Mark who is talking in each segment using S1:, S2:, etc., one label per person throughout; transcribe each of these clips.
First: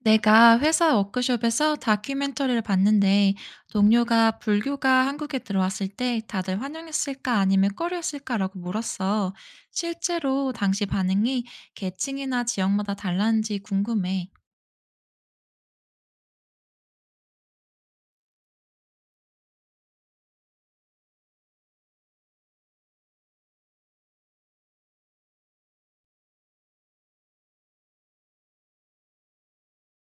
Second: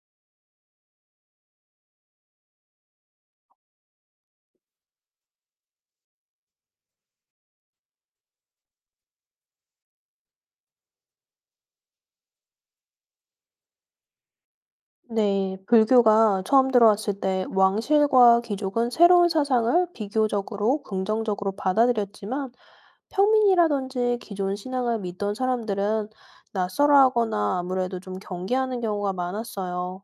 S1: 내가 회사 워크숍에서 다큐멘터리를 봤는데 동료가 불교가 한국에 들어왔을 때 다들 환영했을까 아니면 꺼려했을까라고 물었어. 실제로 당시 반응이 계층이나 지역마다 달랐는지 궁금해.
S2: 네, 불교가 처음 들어왔을 때 왕실과 귀족은 새로운 사상을 비교적으로 긍정적으로 받아들였지만 평민이라든지 기존 신앙을 믿던 사람들은 낯설어하거나 아무래도 좀 경계하는 경우가 많았어요.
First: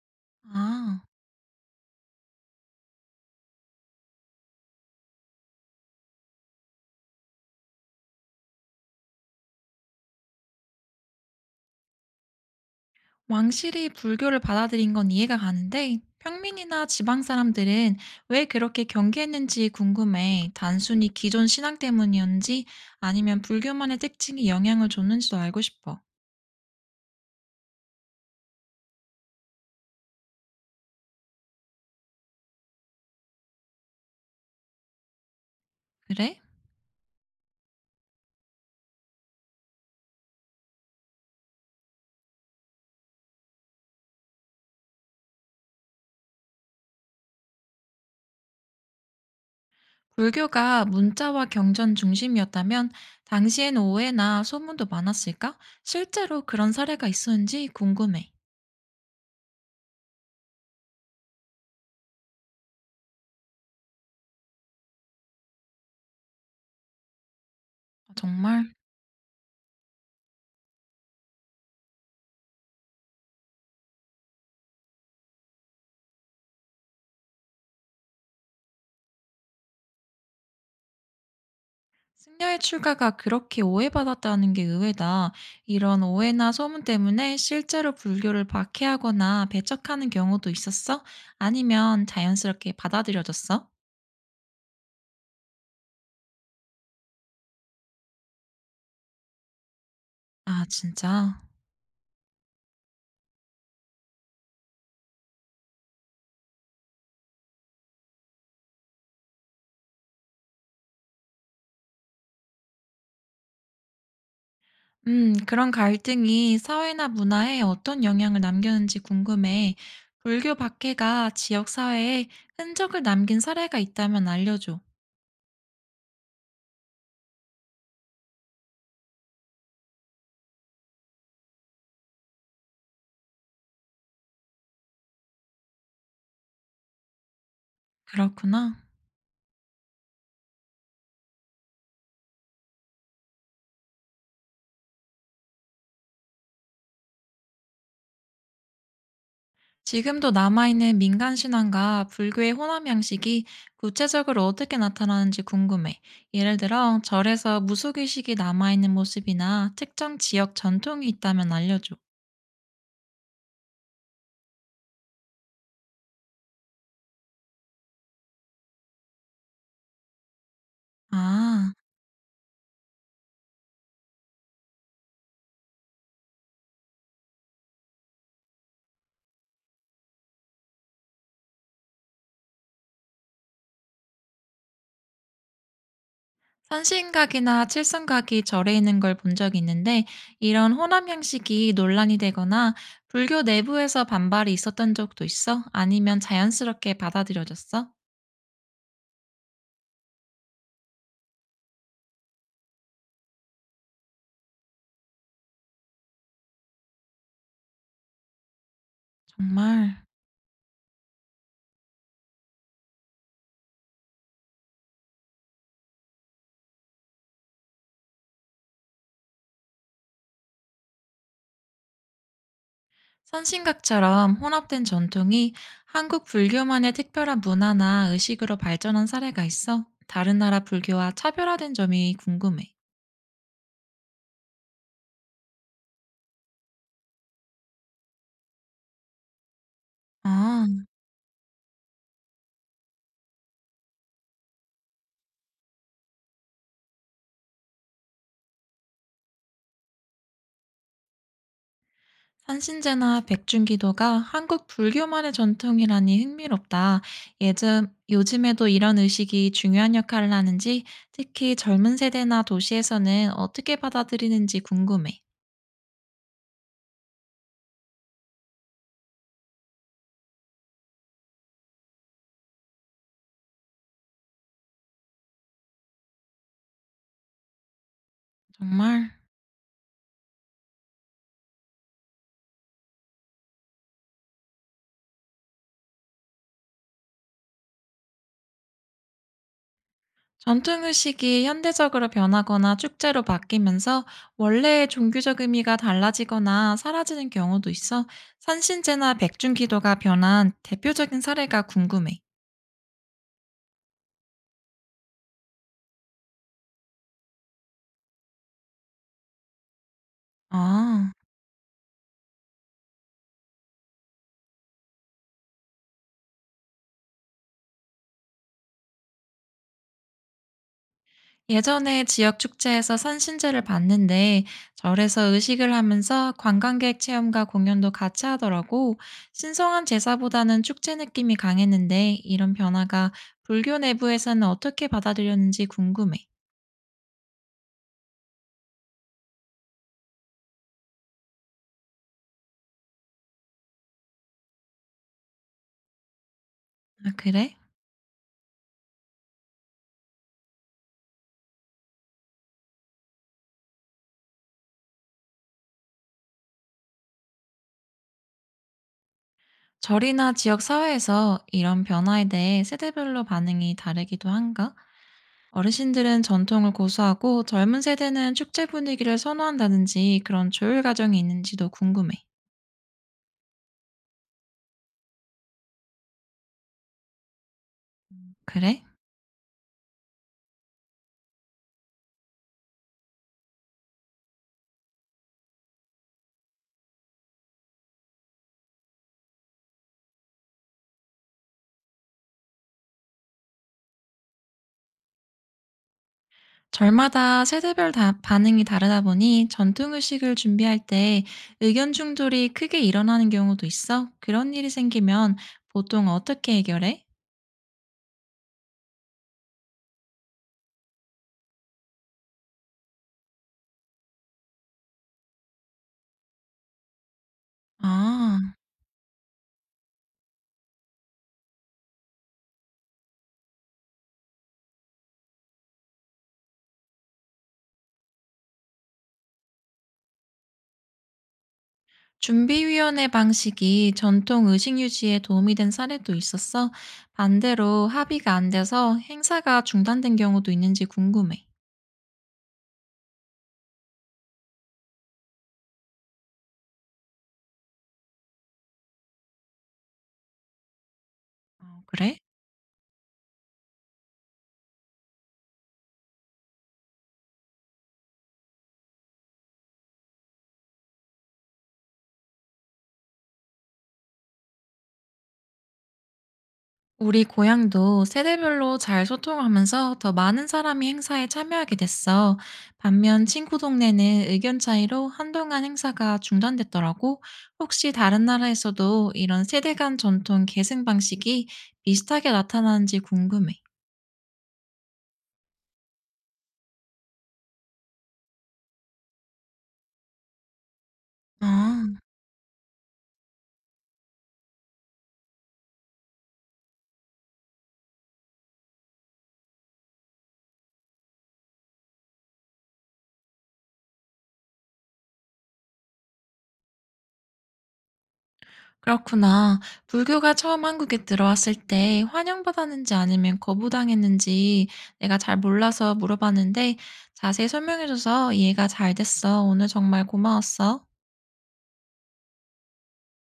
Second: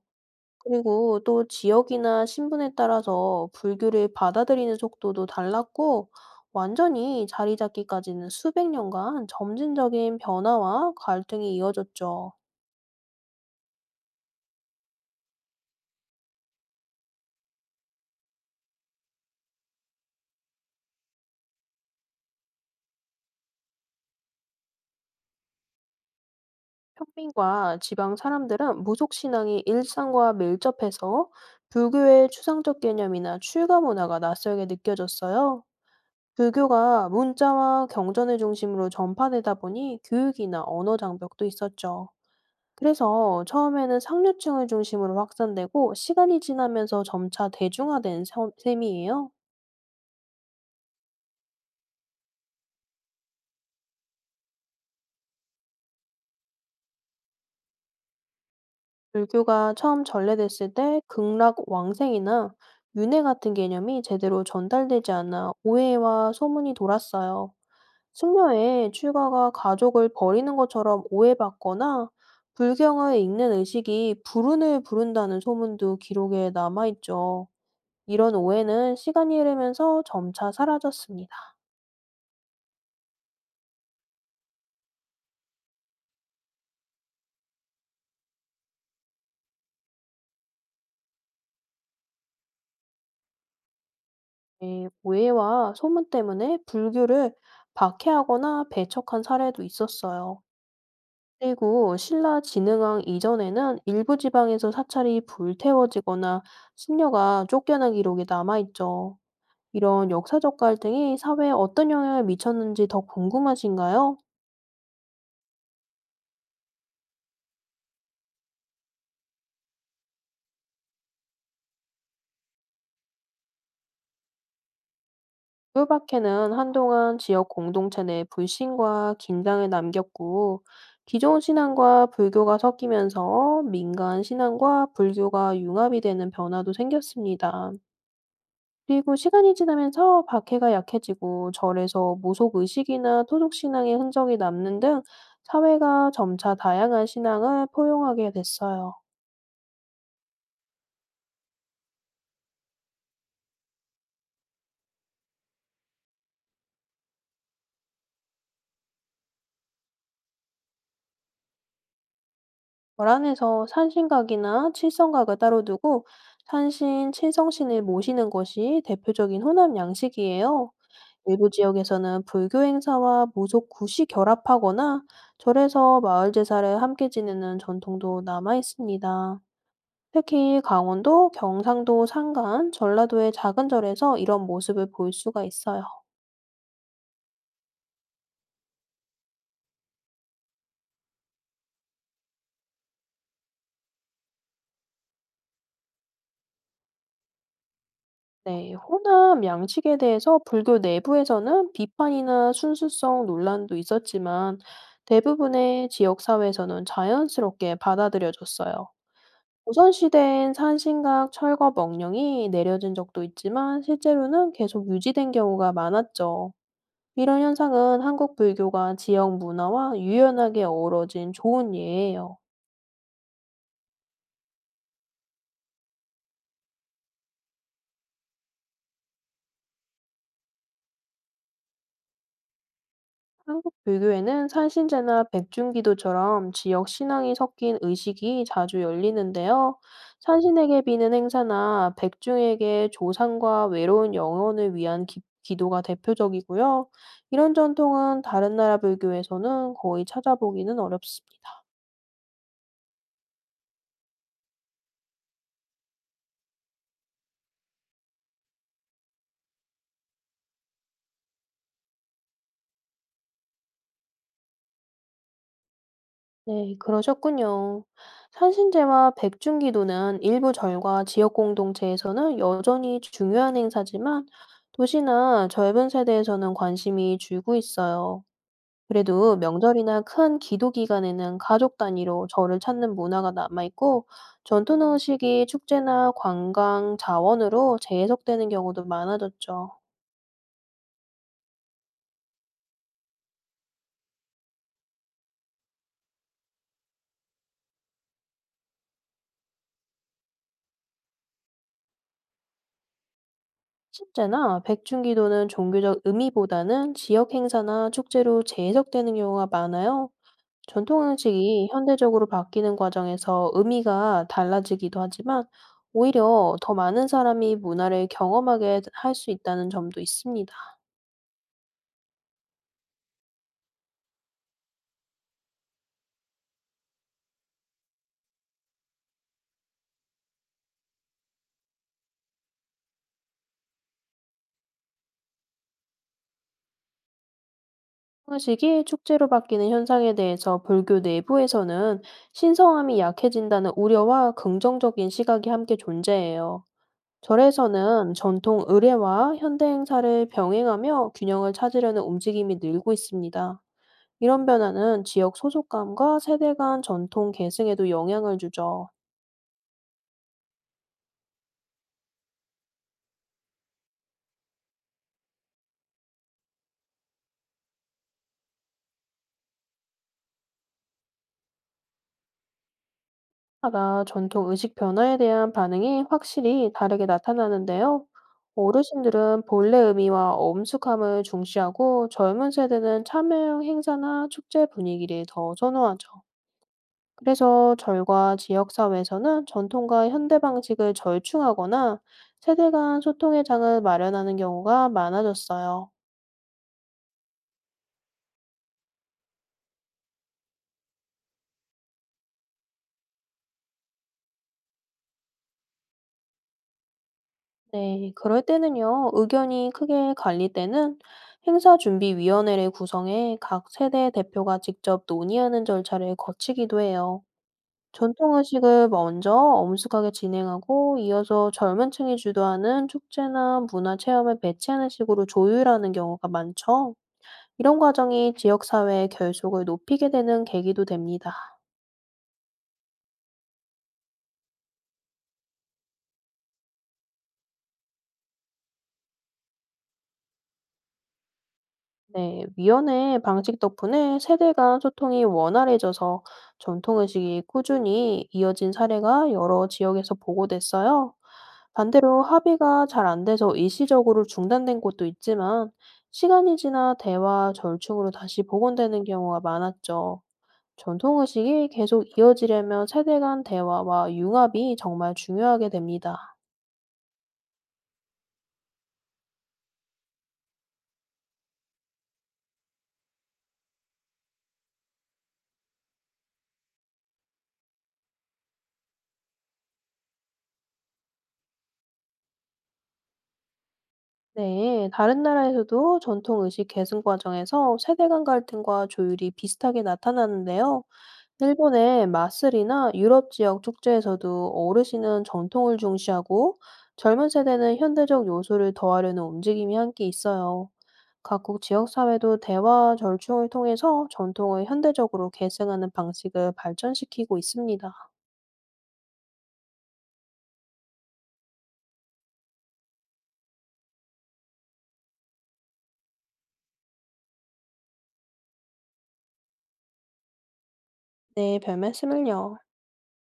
S1: 아,
S2: 그리고 또 지역이나 신분에 따라서 불교를 받아들이는 속도도 달랐고 완전히 자리 잡기까지는 수백 년간 점진적인 변화와 갈등이 이어졌죠.
S1: 왕실이 불교를 받아들인 건 이해가 가는데 평민이나 지방 사람들은 왜 그렇게 경계했는지 궁금해. 단순히 기존 신앙 때문이었는지 아니면 불교만의 특징이 영향을 줬는지도 알고 싶어.
S2: 평민과 지방 사람들은 무속 신앙이 일상과 밀접해서 불교의 추상적 개념이나 출가 문화가 낯설게 느껴졌어요.
S1: 그래?
S2: 불교가 문자와 경전을 중심으로 전파되다 보니 교육이나 언어 장벽도 있었죠. 그래서 처음에는 상류층을 중심으로 확산되고 시간이 지나면서 점차 대중화된 셈이에요.
S1: 불교가 문자와 경전 중심이었다면 당시엔 오해나 소문도 많았을까? 실제로 그런 사례가 있었는지 궁금해.
S2: 불교가 처음 전래됐을 때 극락 왕생이나 윤회 같은 개념이 제대로 전달되지 않아 오해와 소문이 돌았어요.
S1: 정말?
S2: 승려의 출가가 가족을 버리는 것처럼 오해받거나 불경을 읽는 의식이 불운을 부른다는 소문도 기록에 남아있죠. 이런 오해는 시간이 흐르면서 점차 사라졌습니다.
S1: 승려의 출가가 그렇게 오해받았다는 게 의외다. 이런 오해나 소문 때문에 실제로 불교를 박해하거나 배척하는 경우도 있었어? 아니면 자연스럽게 받아들여졌어?
S2: 예, 오해와 소문 때문에 불교를 박해하거나 배척한 사례도 있었어요.
S1: 아, 진짜?
S2: 그리고 신라 진흥왕 이전에는 일부 지방에서 사찰이 불태워지거나 신녀가 쫓겨난 기록이 남아있죠. 이런 역사적 갈등이 사회에 어떤 영향을 미쳤는지 더 궁금하신가요?
S1: 그런 갈등이 사회나 문화에 어떤 영향을 남겼는지 궁금해. 불교 박해가 지역 사회에 흔적을 남긴 사례가 있다면 알려줘.
S2: 꿀밖에는 한동안 지역 공동체 내 불신과 긴장을 남겼고, 기존 신앙과 불교가 섞이면서 민간 신앙과 불교가 융합이 되는 변화도 생겼습니다.
S1: 그렇구나.
S2: 그리고 시간이 지나면서 박해가 약해지고 절에서 모속 의식이나 토속 신앙의 흔적이 남는 등 사회가 점차 다양한 신앙을 포용하게 됐어요.
S1: 지금도 남아있는 민간 신앙과 불교의 혼합 양식이 구체적으로 어떻게 나타나는지 궁금해. 예를 들어, 절에서 무속의식이 남아있는 모습이나 특정 지역 전통이 있다면 알려줘.
S2: 거란에서 산신각이나 칠성각을 따로 두고 산신, 칠성신을 모시는 것이 대표적인 혼합 양식이에요. 일부
S1: 아.
S2: 지역에서는 불교 행사와 모속 굿이 결합하거나 절에서 마을 제사를 함께 지내는 전통도 남아 있습니다. 특히 강원도, 경상도 산간, 전라도의 작은 절에서 이런 모습을 볼 수가 있어요.
S1: 산신각이나 칠성각이 절에 있는 걸 본 적이 있는데 이런 호남 형식이 논란이 되거나 불교 내부에서 반발이 있었던 적도 있어? 아니면 자연스럽게 받아들여졌어?
S2: 네, 호남 양식에 대해서 불교 내부에서는 비판이나 순수성 논란도 있었지만 대부분의 지역 사회에서는 자연스럽게 받아들여졌어요.
S1: 정말
S2: 조선시대엔 산신각, 철거 명령이 내려진 적도 있지만 실제로는 계속 유지된 경우가 많았죠. 이런 현상은 한국 불교가 지역 문화와 유연하게 어우러진 좋은 예예요.
S1: 산신각처럼 혼합된 전통이 한국 불교만의 특별한 문화나 의식으로 발전한 사례가 있어? 다른 나라 불교와 차별화된 점이 궁금해.
S2: 한국 불교에는 산신제나 백중기도처럼 지역 신앙이 섞인 의식이 자주 열리는데요. 산신에게
S1: 아.
S2: 비는 행사나 백중에게 조상과 외로운 영혼을 위한 기, 도가 대표적이고요. 이런 전통은 다른 나라 불교에서는 거의 찾아보기는 어렵습니다.
S1: 산신제나 백중기도가 한국 불교만의 전통이라니 흥미롭다. 예즘 요즘에도 이런 의식이 중요한 역할을 하는지, 특히 젊은 세대나 도시에서는 어떻게 받아들이는지 궁금해.
S2: 네, 그러셨군요. 산신제와 백중기도는 일부 절과 지역 공동체에서는 여전히 중요한 행사지만 도시나 젊은 세대에서는 관심이 줄고 있어요.
S1: 정말?
S2: 그래도 명절이나 큰 기도 기간에는 가족 단위로 절을 찾는 문화가 남아있고 전통 의식이 축제나 관광 자원으로 재해석되는 경우도 많아졌죠.
S1: 전통 의식이 현대적으로 변하거나 축제로 바뀌면서 원래의 종교적 의미가 달라지거나 사라지는 경우도 있어. 산신제나 백중기도가 변한 대표적인 사례가 궁금해.
S2: 십제나 백중기도는 종교적 의미보다는 지역 행사나 축제로 재해석되는 경우가 많아요. 전통
S1: 아.
S2: 음식이 현대적으로 바뀌는 과정에서 의미가 달라지기도 하지만 오히려 더 많은 사람이 문화를 경험하게 할 수 있다는 점도 있습니다.
S1: 예전에 지역 축제에서 선신제를 봤는데 절에서 의식을 하면서 관광객 체험과 공연도 같이 하더라고. 신성한 제사보다는 축제 느낌이 강했는데 이런 변화가 불교 내부에서는 어떻게 받아들였는지 궁금해.
S2: 음식이 축제로 바뀌는 현상에 대해서 불교 내부에서는 신성함이 약해진다는 우려와 긍정적인 시각이 함께 존재해요.
S1: 아, 그래?
S2: 절에서는 전통 의례와 현대 행사를 병행하며 균형을 찾으려는 움직임이 늘고 있습니다. 이런 변화는 지역 소속감과 세대 간 전통 계승에도 영향을 주죠.
S1: 절이나 지역 사회에서 이런 변화에 대해 세대별로 반응이 다르기도 한가? 어르신들은 전통을 고수하고 젊은 세대는 축제 분위기를 선호한다든지 그런 조율 과정이 있는지도 궁금해.
S2: 따라 전통 의식 변화에 대한 반응이 확실히 다르게 나타나는데요.
S1: 그래?
S2: 어르신들은 본래 의미와 엄숙함을 중시하고 젊은 세대는 참여형 행사나 축제 분위기를 더 선호하죠. 그래서 절과 지역사회에서는 전통과 현대 방식을 절충하거나 세대 간 소통의 장을 마련하는 경우가 많아졌어요.
S1: 절마다 세대별 반응이 다르다 보니 전통 의식을 준비할 때 의견 충돌이 크게 일어나는 경우도 있어. 그런 일이 생기면 보통 어떻게 해결해?
S2: 네, 그럴 때는요, 의견이 크게 갈릴 때는 행사준비위원회를 구성해 각 세대 대표가 직접 논의하는 절차를 거치기도 해요.
S1: 아,
S2: 전통의식을 먼저 엄숙하게 진행하고 이어서 젊은 층이 주도하는 축제나 문화체험을 배치하는 식으로 조율하는 경우가 많죠. 이런 과정이 지역사회의 결속을 높이게 되는 계기도 됩니다.
S1: 준비위원회 방식이 전통 의식 유지에 도움이 된 사례도 있었어. 반대로 합의가 안 돼서 행사가 중단된 경우도 있는지 궁금해.
S2: 네, 위원회 방식 덕분에 세대 간 소통이 원활해져서 전통 의식이 꾸준히 이어진 사례가 여러 지역에서 보고됐어요.
S1: 어, 그래?
S2: 반대로 합의가 잘 안 돼서 일시적으로 중단된 곳도 있지만 시간이 지나 대화 절충으로 다시 복원되는 경우가 많았죠. 전통 의식이 계속 이어지려면 세대 간 대화와 융합이 정말 중요하게 됩니다.
S1: 우리 고향도 세대별로 잘 소통하면서 더 많은 사람이 행사에 참여하게 됐어. 반면 친구 동네는 의견 차이로 한동안 행사가 중단됐더라고. 혹시 다른 나라에서도 이런 세대 간 전통 계승 방식이 비슷하게 나타나는지 궁금해.
S2: 네, 다른 나라에서도 전통 의식 계승 과정에서 세대 간 갈등과 조율이 비슷하게 나타나는데요.
S1: 아,
S2: 일본의 마쓰리나 유럽 지역 축제에서도 어르신은 전통을 중시하고 젊은 세대는 현대적 요소를 더하려는 움직임이 함께 있어요. 각국 지역 사회도 대화 절충을 통해서 전통을 현대적으로 계승하는 방식을 발전시키고 있습니다.
S1: 그렇구나. 불교가 처음 한국에 들어왔을 때 환영받았는지 아니면 거부당했는지 내가 잘 몰라서 물어봤는데 자세히 설명해줘서 이해가 잘 됐어. 오늘 정말 고마웠어.
S2: 네, 별 말씀을요.